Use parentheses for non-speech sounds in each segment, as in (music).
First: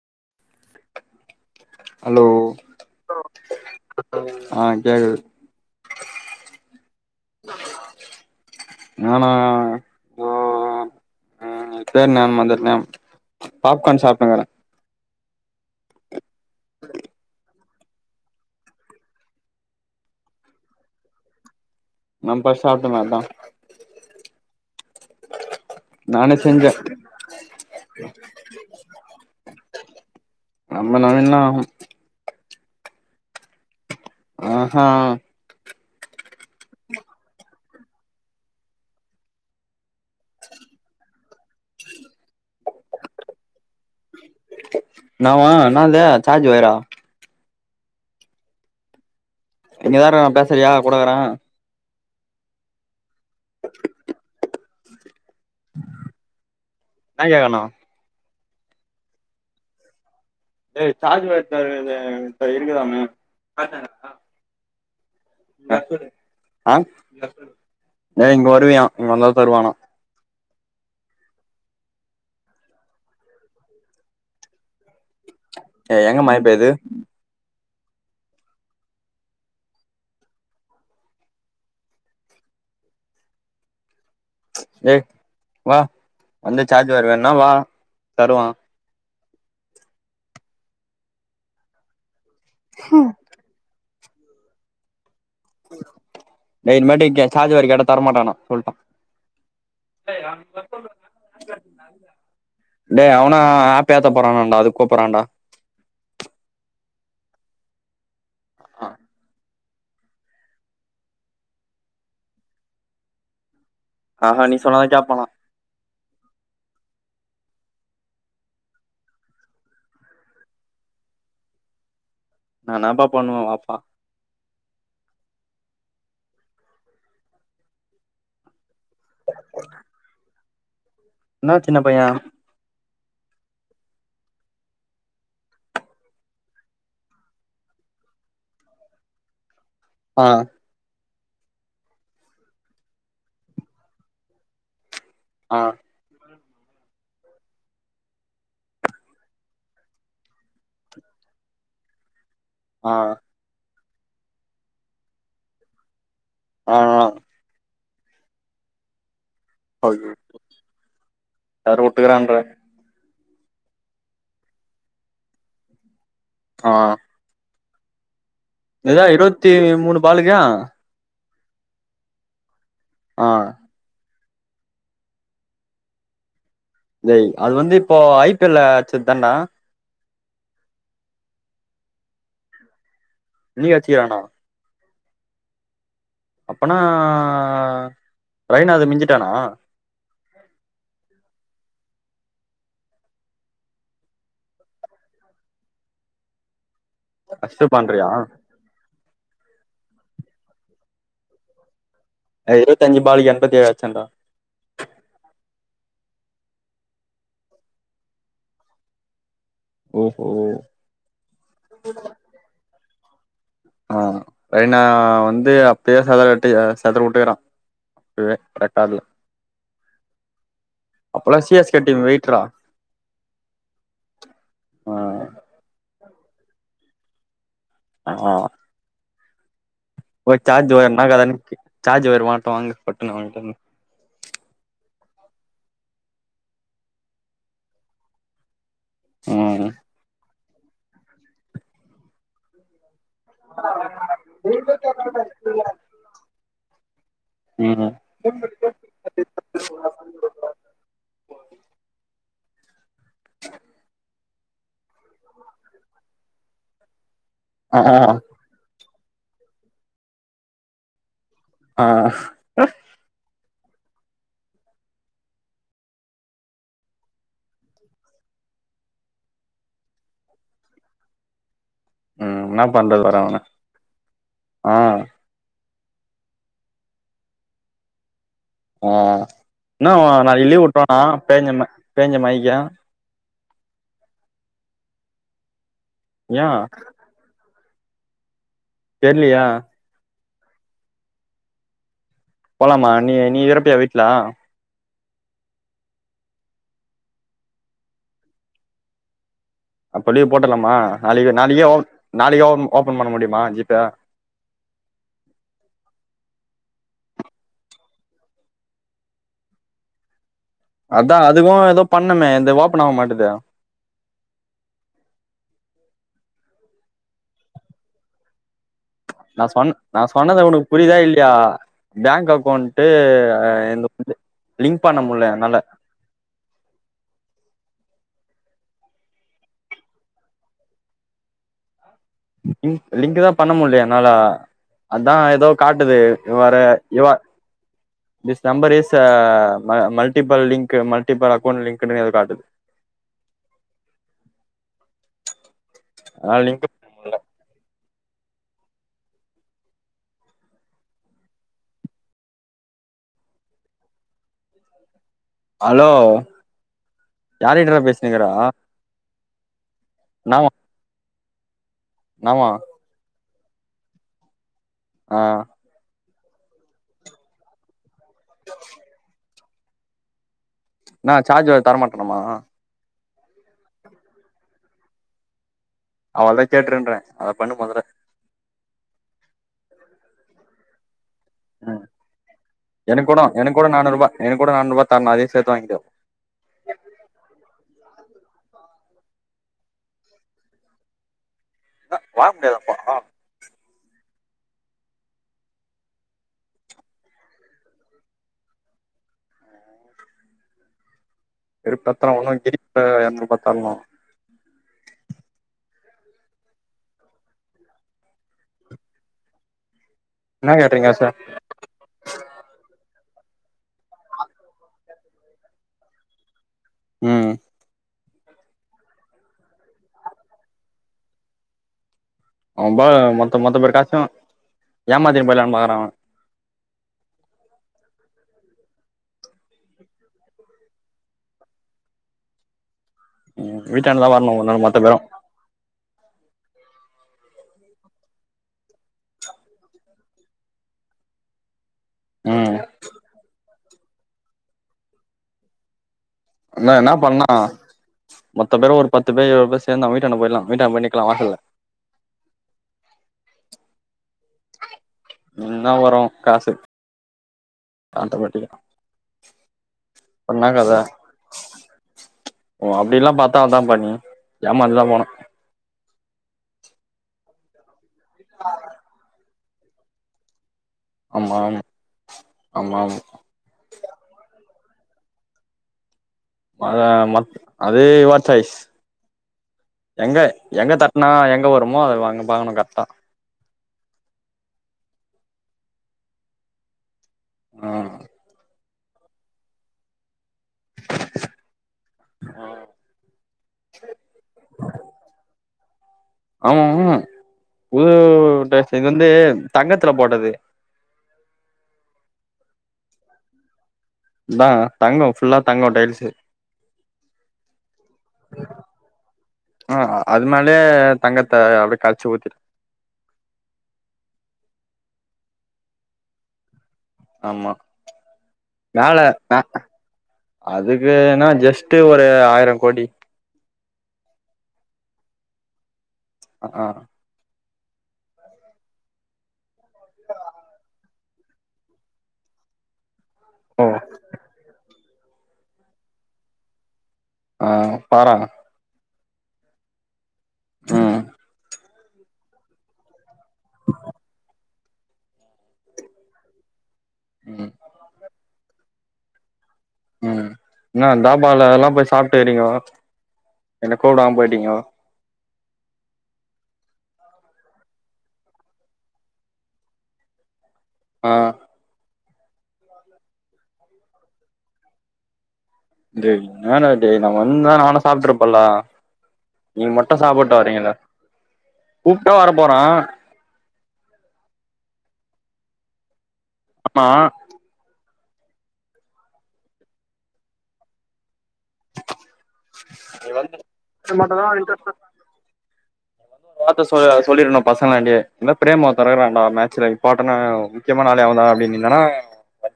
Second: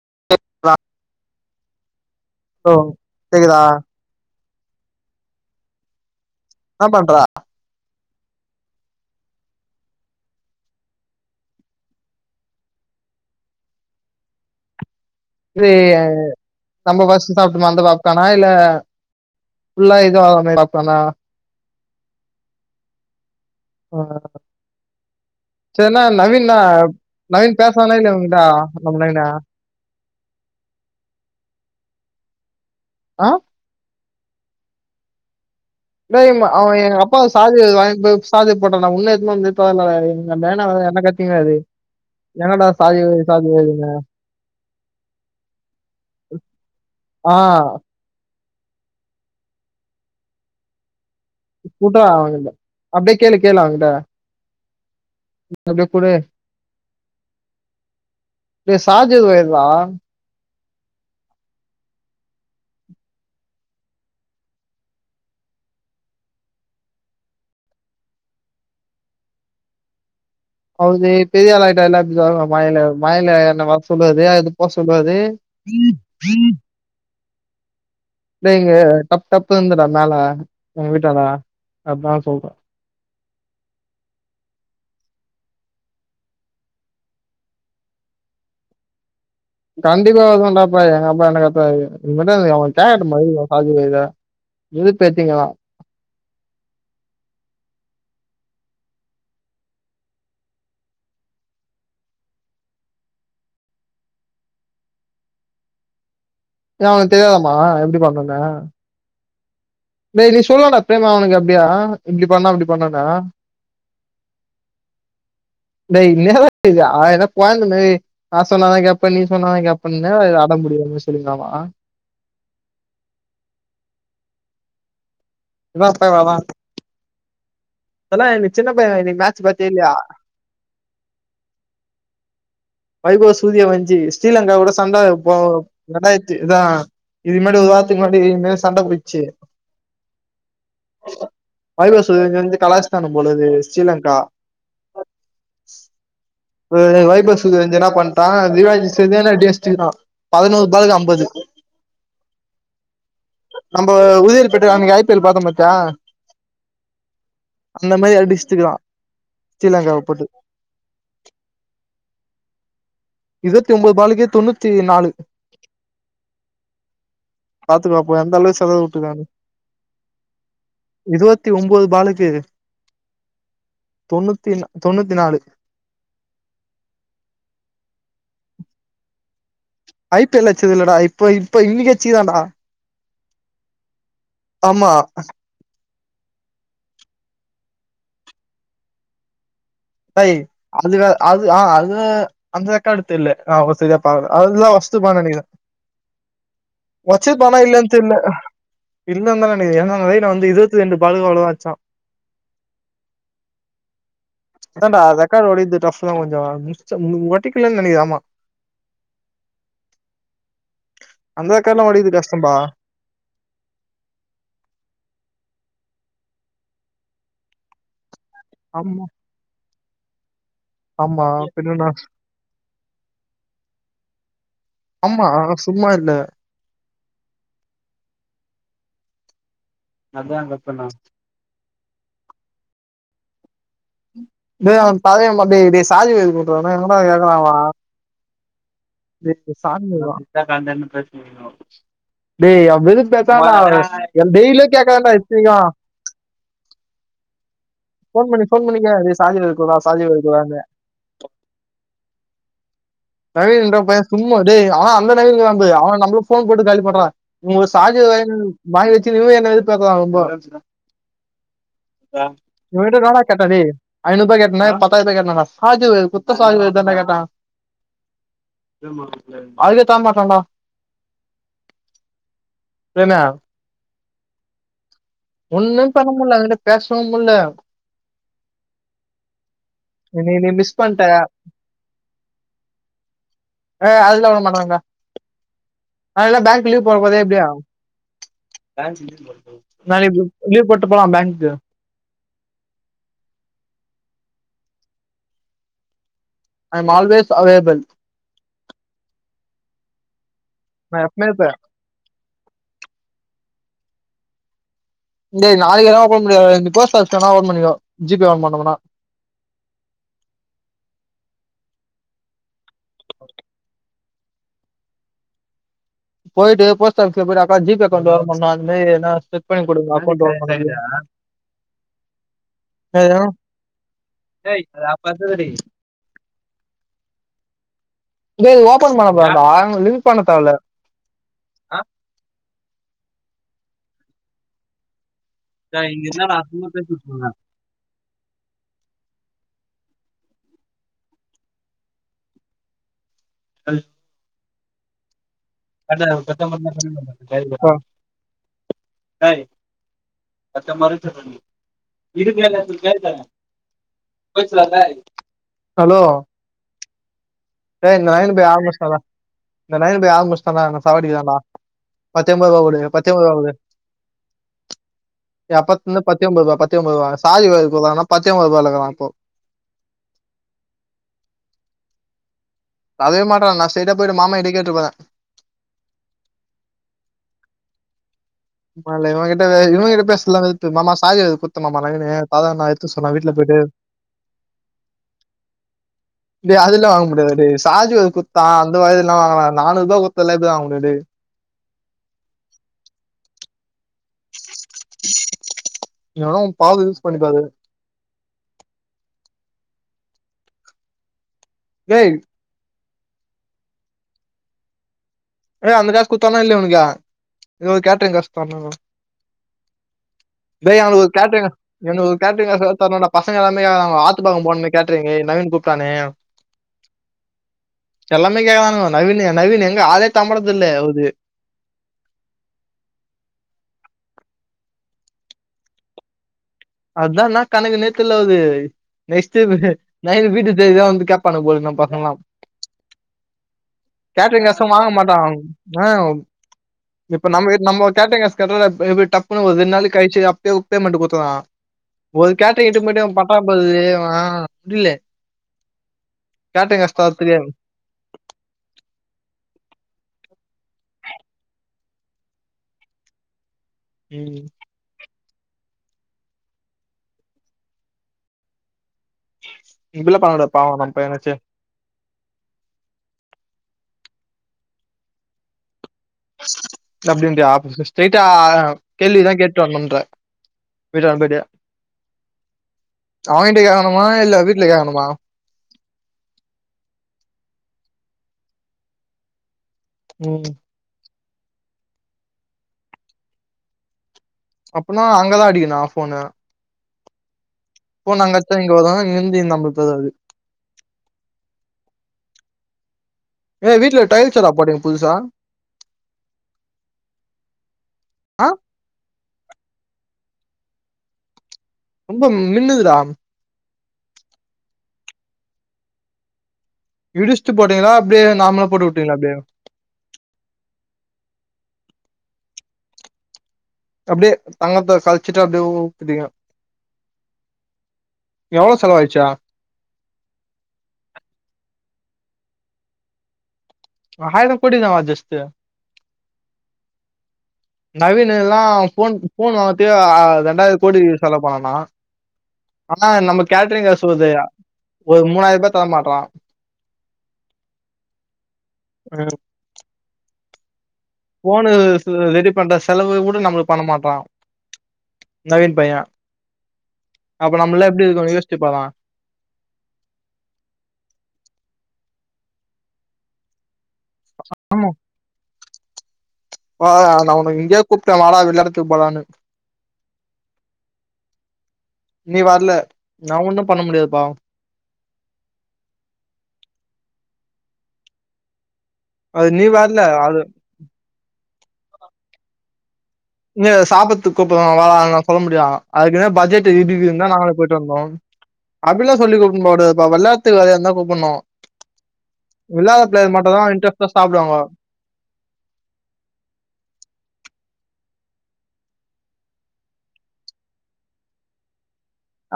(inaudible) Hello ஓ கேக்குதா அ கேக்குது என்ன பண்றா நானா இதோ ம் சேர் நம்ம அந்த நம் பாப்கார்ன் சாப்டமல்ல இது நம்ம ஃப்ஸ்டு சாப் ந்த பாத்தானா இல்ல உள்ள இது மாரி பாத்தானா நம்போய் சாப்டமே அத்தா அ செர்னா நானே நவீன்னா செஞ்ச நவீன் பேசாறானா இல்லியா வுங்ககிட் முன்னாடி நம்ம நவீனா அ ஆஹா அண்ணா அவே எங்கப்பாவ சார்ஜ் வொயரு வாங்கிட் போய் சார்ஜர் போட்டான்னா உன்‌னு எத்துனு வந்து எத்துனு வர்ல எங்க நைனா வேற என்ன கத்தினுக்காரு எங்கடா சார்ஜர் வொயரு சார்ஜர் வொயருனு என்னாவா என்னாது சார்ஜ் வொயரா ஆ இங்கதாருக்கா பேசுறியா குடுக்குற குடு அவ கிட்ட அப்டியே கேளு கேளு அவ கிட்ட அப்டியே குடு என்ன கேக்கறா டேய் சார்ஜர் வொயர்ரா டேய் சார்ஜ் வொய்ரு ப்ரவீனு உன்ட்ட இருக்குதாம்மே அ ஏ இங்க வருவியா இங்க வந்தா தா தருவானா அதாவ்து பெரியாளாய்ட்டாருல அப்டி சொல்லுவா வாய்ல வாய்ல எதுனா வர சொல்லுது அத போ சொல்லு வது ஏய் எங்க மழ பெய்து டேய் இங்க டப் டப்புனுதுடா மேல எங்க வீட்டான்ட அத்தா சொல்ற ஏ வா வந்து சார்ஜர் வேணுனா வா தருவா கண்டிப்பா வருவேடாப்பா எங்க அப்பா என்ன கத்துவாரு இனிமேட்டு அவே கேக்கட்டு (unintelligible) அவ சார்ஜரு இத இதுக் டேய் இன்மேட்டு கே சார்ஜர் கேட்ட தரமாட்டானா சொல்ட்டா (unintelligible) டேய் அவனு ஆப் ஏத்த போறானாடா அதுக் கூப்புறான்டா ஏன் அவனுக்கு தெரியாதாமா எப்டி பண்ணோன்னு டேய் நீ சொல்லான்டா பிரேமே அவனுக்கு அப்டியே இப்டி பண்ணோ அப்டி பண்ணோன்னு ஆஹா நீ சொன்னாதா கேப்பானா டேய் (unintelligible) ஏதோ கொழந்த மாரி நா சொன்னா தா கேப்பே நீ சொன்னா தா கேப்பேன்னு என்னாடா இது அடம்புடிக்கிற (unintelligible) சொல்லுவீங்களாமா நா நாப்பா பண்ணுவ வாப்பா இன்னா தகராறா அதெல்லா எனக்கு சின்ன பையனா நீ மேட்ச் பாத்தியா இல்லையா இன்னா சின்ன பைய வைபவ் சூரியவன்ஷி ஸ்ரீலங்கா கூட சண்ட போ ரெண்டாயிரத்தி தா இதுக் முன்னாடி ஒரு வாரத்துக்கு முன்னாடி இது மாரி சண்ட போயிச்சு ஆ வைபவ் சூரியவன்ஷிய வந்து கலாச்சுட்டானுங்க போலது ஸ்ரீலங்கா ஆ (unintelligible) வைபவ் சூரியவன்ஷி என்னா பண்ட்டா திவாங்கி செரியான அடி அஸ்ட்டுகுறா பதனோரு பாலுக்கு அம்பது ஆ நம்ப உதியோர் பேட்டைல அன்னைக்கி ஐ பி எல் பாத்தோ பாத்தியா (unintelligible) அந்த மாரி அடிஸ்ட்டுக்குறா ஸ்ரீலங்காவ போட்டு டர்ரு உட்டுகுறாண்ற இருவத்தி ஒம்போது பாலுக்கே தொன்னூத்தி நாலு ஆ பாத்துக்காப்போ எந்த அளவுக் இதா இருவத்தி மூணு பாலுக்கா தி ஒம்போது பாலுக்கேது ஆ தொண்ணூத்தி நா தொண்ணூத்தி நாலு ஜய் அது வந்து இப்போ ஐ பி எல்ல அச்சத் தான்டா ஐ பி எல்ல அச்சது இல்லடா இப்ப இப்ப இன்னிக்கே அச்சிக்கிறான்டா இன்னிக்கி அச்சிக்கிறானா ஆமா அப்பனா ரெய்னாது மிஞ்சிட்டானா டேய் அது வேற அது ஆ அத் து அந்த ரெக்காடு தெர்ல நா அவ்ளோ சரியா பாக்குல அதுதா ஒஷ்ட்டுப்பான்னு நெனைக்கிறே ஒச்சிருப்பானா ஃபர்ஸ்ட் இல்லையான் பண்றியா தெர்ல இ இல்லனுதா நெனைக்கிறே ஏனா ரெய்னா வந்து இருவத்தி ரெண்டு பாலுக்கு அவளோ தா அச்சா அ இருவத்தஞ்சு பாலுக்கு எண்பத்தி ஏழு அச்சான்டா அதான்டா ரெக்கார்டு ஓடைக்குறது டஃப்பு தா கொஞ்சோ (unintelligible) ஒடைக்குல்லன்னு நெனைக்கிறன் ஆமா ஓஹோ அந்த ரெக்காட்லா ஒடைக்குது கஷ்டம்பா ஆ ரெய்னா வந்து அப்பயே சதறட்டி அ செதற உட்டுக்குறா ரெ ரெக்காட்ல ஆமா ஆமா எஸ் பின்ன கே நா டீம் வெயிட்றா ஆ ஆமா சும்மா இல்ல ஆ ஒரு சார்ஜ் வேனா கடனுக்கு சார்ஜ் வேணுமாட்டுவாங்க பட்டுனு வாங்க்கனு (unintelligible) எங்கடா கேக்றானுவ டே ம் சாவி குர்றா (unintelligible) டே அவ வெறுப்பேத் (unintelligible) எம்பெய்லே கேக்கறான்டா இத்தனிக்கு ம் ஃபோன் பண்ணி கேளு டே சாவிய குர்றா சாவிய குர்றானு நவீன் என்ற பைய சும்மா டே அவா அந்த நவீனாம்பு அவன் நம்புளுக் ஃபோன் போட்டு காலி பண்றா நீ உ ஆ ஷார்ஜர் வாங்கிட் வாங்கி வச்சு இன்னு என்ன வெறுப்பேத்தறா ரொம்ப ஒரே ஆ நிம்ஷ இருடா த இவ கிட்ட ரோலாய் கேட்டா டேய் ஐநூபா கேட்டனா பத்தாயிருபா கேட்டனாடா சார்ஜ குத்த சார்ஜரதான்டா கேட்ட அதுக்கே தர மாட்றான் டா ம் என்னா பண்றது பாரு அவன ஆ ஒண்ணுமே பண்ண முடில அவங்கிட்ட பேசவு முடில அ என்ன நீ நாளைக்கு நீ லீவ் மிஸ் விட்ருவானா பண்ணிட்ட பேஞ்சம் பேஞ்ச மழைக்கு அ அதல்லா உட மாட்டாங்கடா அதல்லா ஏன் பேங்க் லீவ் போட போதே எப்டியு தெர்லியா நாளைக்கு லீவ் போட்டு போலா பேங்க்கு போலாமா நீ நீ இரப்பியா வீட்ல ஐம் ஆல்வேஸ் அவைலபில் அப்ப லீவ் போட்ரலாமா நாளை இருப்பேன் நாளைக் நாளைக்கே ஒ ஓபன் பண்ண முடியுமா ஜி பே டே நாளைக்லா ஓபன் பண்ண முடியாது நீ போஸ்ட் ஆபீஸ் லா வேனா ஓபன் பண்ணிக்கோ ஜி பே ஓபன் பண்ணனுனா அதா அதுக்கு ஏதோ பண்ணமே என்து ஓப்பன் ஆக மாட்டேது போயிட்டு போஸ்ட் ஆஃபீஸ் ல போய்ட்டு அக்கா ஜி பே அக்கவ்ண்டு ஓபன் பண்ணனு நா சொன் நா சொன்னது உனக்கு பண்ண புரியுதா இல்யா பேங்க் அக்கௌண்ட்டு என்து இது லிங்க் பண்ண முடில என்னால ம்பி இது ஓபன் பண்ணதான்டா லிங்க் பண்ண தேவ இல்ல லிங் லிங்க் தா பண்ண முடிலயே என்னால அன் தா ஏதோ காட்டுது you are a you are this number is ம மல்ட்டிபள் லிங்க் மல்ட்டிபள் அக்கௌண்ட் லிங்க்குனு காட்டுது அல் (unintelligible) அதனால லிங்க் பண்ண முடியல. அத்த மருச்ச (unintelligible) பொய் சொல்லாத எங்க ஹலோ (unintelligible) யாருகிட்டடா பேசினுக்குற நாமா சாவடிக்றான்டா நாமா பத்தெம்பதுருவா குடு பத்தெம்பது ருவா குடு ஆ எப்பத்துனந்து பத்தெம்பது ருவா பத்தெம்பது ருவா சாவிய வாங்கி குடறானா பத்தெம்பது ருபாயிலக்கறா போ என்னா சார்ஜர் தரமாட்டனாமா தரவே மாட்டா நா ஸ்ட்ரய்டா போய்ட்டு மாமா கிட்டயே கேட்ற போற அவளதா கேட்ருன்ற அத பண்ணு மொதல்ல ப்ப இவங்கிட்ட இவங்கிட்ட பேசல து மாமா சாஜர் குத்தணுமா நவீனு தாதா நா எடுத்து எனக்கு சொன்ன கூட வீட்ல போய்ட்டு எனக்கு கூட நானூறுபா எனக்கு கூட நானூறுபா தரணு அதையு சேத்து வாங்கிக்கோ டே அதுல்லா வாங்க முடியாது டே சாஜர் குத்தா அந்த வலைல என்ன வாங்கலா நானூருபா குத்து எல்லா எது வாங்க முடியாது டே என்ன வாங்க முடியாதா அப்போ எனோ பாவு யூஸ் பண்ணிபாரு (inaudible) வெருப்ப டேய் எத்தனை ஒண்ணு இப்ப பாத்தலா ஏய் அந்த காச குத்தானா இல்லயா உனக்கு இது கேட்ரிங் காசு தணு என்ன இய் கேட்டறீங்க அவனுக்கு சார் கேட்ரிங் என் கேட்ரிங் காசு தரணு டா பசங்க எல்லாமேங் ஆத்துபக்க போணுனு கேட்ரிங்கு நவீன் கூப்ட்டானு ம் எல்லாமே கேக்தானுகோ நவீனு நவீனு எங்க ஆளே தம்பழது இல்லயே உது அவம்பாரு மொத்த மொத்த பேரு காசு ஏமாத்தினு போயலானு பாக்குறா அவ அதா ன்னா கணக்குனு தெர்லது நெஸ்டு நைட் வீட்டு தேடிதா வந்து கேட்பானுங் போல நம பசங்லா ம் வீட்டாண்ட தான் வரணும் கேட்ரிங் ஒரு காச நாள் மொத்த வாங்க பேரும் மாட்டா ஆ இப்ப நம்ம நம்ம கேட்டரிங் காசு கேட்டா இப்ப டப்புன்னு ஒரு ரெண்டு நாளைக்கு கழிச்சு அப்பவே பேமெண்ட் கொடுத்துதா போது ம் கேட்டரிங் எடுத்து போய்ட்டு அவ பன்றா போல முடில என்ன என்ன பண்ணலா மொத்த பேரு ஒரு பத்து பேர் இருவது பேர் சேந்து அவ வீட்டாண்ட போயிலா போயிட்டு அங்க போய் நிக்கலா வாசல்ல ம் ன்ன வரு காசு அந்த பெட்டிக்க இப்டிலா பண்ணகூடாது பாவம் நம்ம பையனாச்சே ஓ அப்டி எல்லா பாத்தா அதா பண்ணி ஏமாந்துதா போனு அப்டின்றியா ஸ்ட்ரைட் ஆ கேள்விதா கேட்டு வருணுன்ற விட்டா ஆமா போயிட்டு ஆமா ஆமா ஆமா அவங்கிட்ட கேகணுமா இல்ல வீட் ல கேகணுமா? அத அது யுவர் சாய்ஸ் எங்க ம் எங்க தட்னா எங்க வருமோ அத அங்க பாக்கணு கர்ட்டா அப்பனா அங்கதா அடிக்கனா போனு போன் அங்கத்த தா இங்கந்து நம்பப்பது அது ஏ வீட்ல டைல்ஸ் எதா போட்றிங்க புதுசா ஆமா புது ஆ டைல்ஸ் இது வந்து தங்கத்துல போட்டது ரொம்ப மின்னுதுடா அதா தங்க ஃபுல்லா தங்க டைல்ஸ் இடிச்ட்டு போட்டீங்களா அப்டியே நாமளா போட்டு விட்டீங்களா அப்டி ஆ அது மேலயே தங்கத்த அப்டி கரச்சு ஊத்திட் அப்டி தங்கத்த சழிச்சுட்டு அப்டியே ஊத்திட்டிங்க ஆமா மேல செலவாயிடுச்சு அதுக்குன்னா ஜஸ்ட் ஒ ஒரு ஆயிர கோடி ஹாயிரங்கோடி னவா ஜஸ்ட் ஆ நவீன எல்லா ஃபோன் ஃபோன் வாங்கத்த ரெண்டாயி கோடி செலவு பண்ணானா ஆனா நம்ம ஓ கேட்டரிங் அசுவது ஒரு மூணாயி ரூபா தர மாட்றா ஆ பாற ம் ம் போனு ரெடி பண்ற செலவு கூட நம்மளுக் பண்ண மாட்றா நவீன் பைய ம் அப்ப நம்மல்லா எப்டி இருக்கும்னு யோசிச்சுப்பார ம் என்ன தாபால எல்லா போய் சாப்ட்டு வரீங்கோ என்ன கூப்டாம போயி ரிங்கோ ஆ நா உன இங்கயே கூப்டே வாடா வெள்ளைடத்து போலானு ஆ நீ வரல நா ஒண்ணும் பண்ண முடியாதுப்பா டேய் என்னாடா டேய் நம்ம வந்துந்தா நானு சாப்பிட்ருப்பேல அது நீ மட்டு வரல சாப்பிட்டு அது வரீங்கள கூப்ட்டா வர போறே இங்க சாப்பறதுக்கு கூப்புடுறா வாடா நா சொல்ல முடியா அதுக்குதா பட்ஜெட் ஆமா இடிக்குதுந்தா நாங்களே போயிட்டு வந்தோ அப்டிலா சொல்லி கூப்னு போகூடாதுப்பா வெளாத்துக்கு வரியானுதா கூப்பனு விளாட்ற நீ ப்ளேயர் வந்து மட்டும்தா இது இன்ட்ரெஸ்ட்டா சாப்டுவாங்க வார்த்த சொ சொல்லிரணு பசங்கள்ட்டயே இதுமாரி ப்ரேம்னு ஒருத்தே இருகுறாண்டா மேட்ச்ல இம்பார்டனா முக்கியமான ஆளு அவந்தா அப்டின்னனா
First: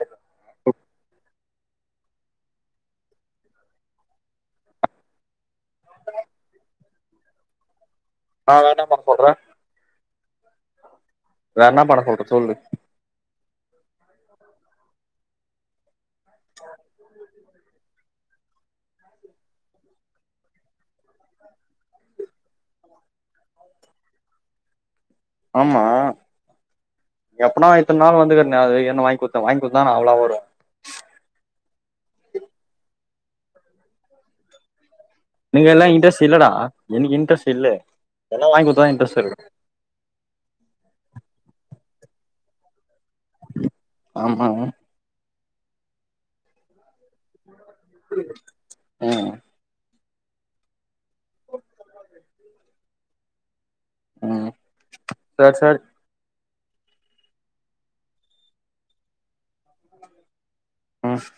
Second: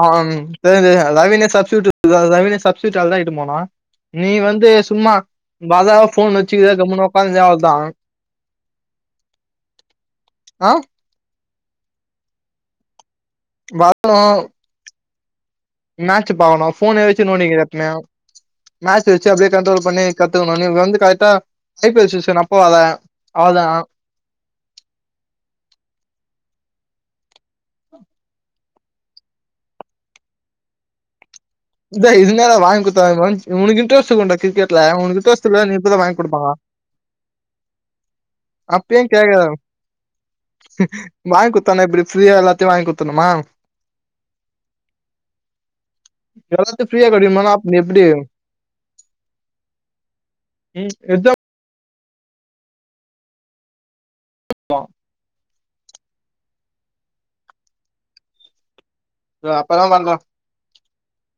ஆம் தெரியு தெரியு ரவினு சப்டூட் (inaudible) ரவினு சப்டூட் ஆளதா இட்டுனு போனோ நீ வந்து சும்மா பாதாவா போன் வச்சுக்கத கம்முனு உக்காந்துர அவ்ளதா நா வேணானா சொல்றே ஆ வேற என்ன பண்ண சொல்ற சொல்லு வரணு மேட்ச் பாக்கணு போனயே வச்சு நோன்டினு (unintelligible) மேட்ச வச்சு அப்படியே கண்ட்ரோல் பண்ணி கத்துக்கணு நீ வந்து கரக்டா ஐ பி எல் செக்சன் அப்போ வர அவ்ளோதா ஆமா எப்புனா இத்தன் நாள் வந்துக்குட்ருந்தே அது என்ன வாங்கிகுடுத்தே வாங்கி குடுத்தா நா அவ்ளோ (unintelligible) இத இதுனால வாங்கி கொடுத்தா உ உனக்கு இன்டரெஸ்ட் இருக்குனுன்டா கிரிக்கெட்ல உனக்கு இன்ட்ரெஸ்ட் நீங்க இல்ல எல்லா இப்பதா வாங்கி இன்ட்ரெஸ்ட் இல்லடா குடுப்பாங்க எனக்கு இன்ட்ரெஸ்ட் இல்ல எதனா வாங்கி குடுத்தாதா இன்ட்ரெஸ்ட் இருக்கு வாங்க் குடுத்தானே எப்டி ஃப்ரீயா எல்லாத்தியு வாங்க் குத் ஆமா எதாது ஃப்ரியா கெடைக்கணுனா ஆ ம் ம் சர் சர் து அப்பதா வரது ம்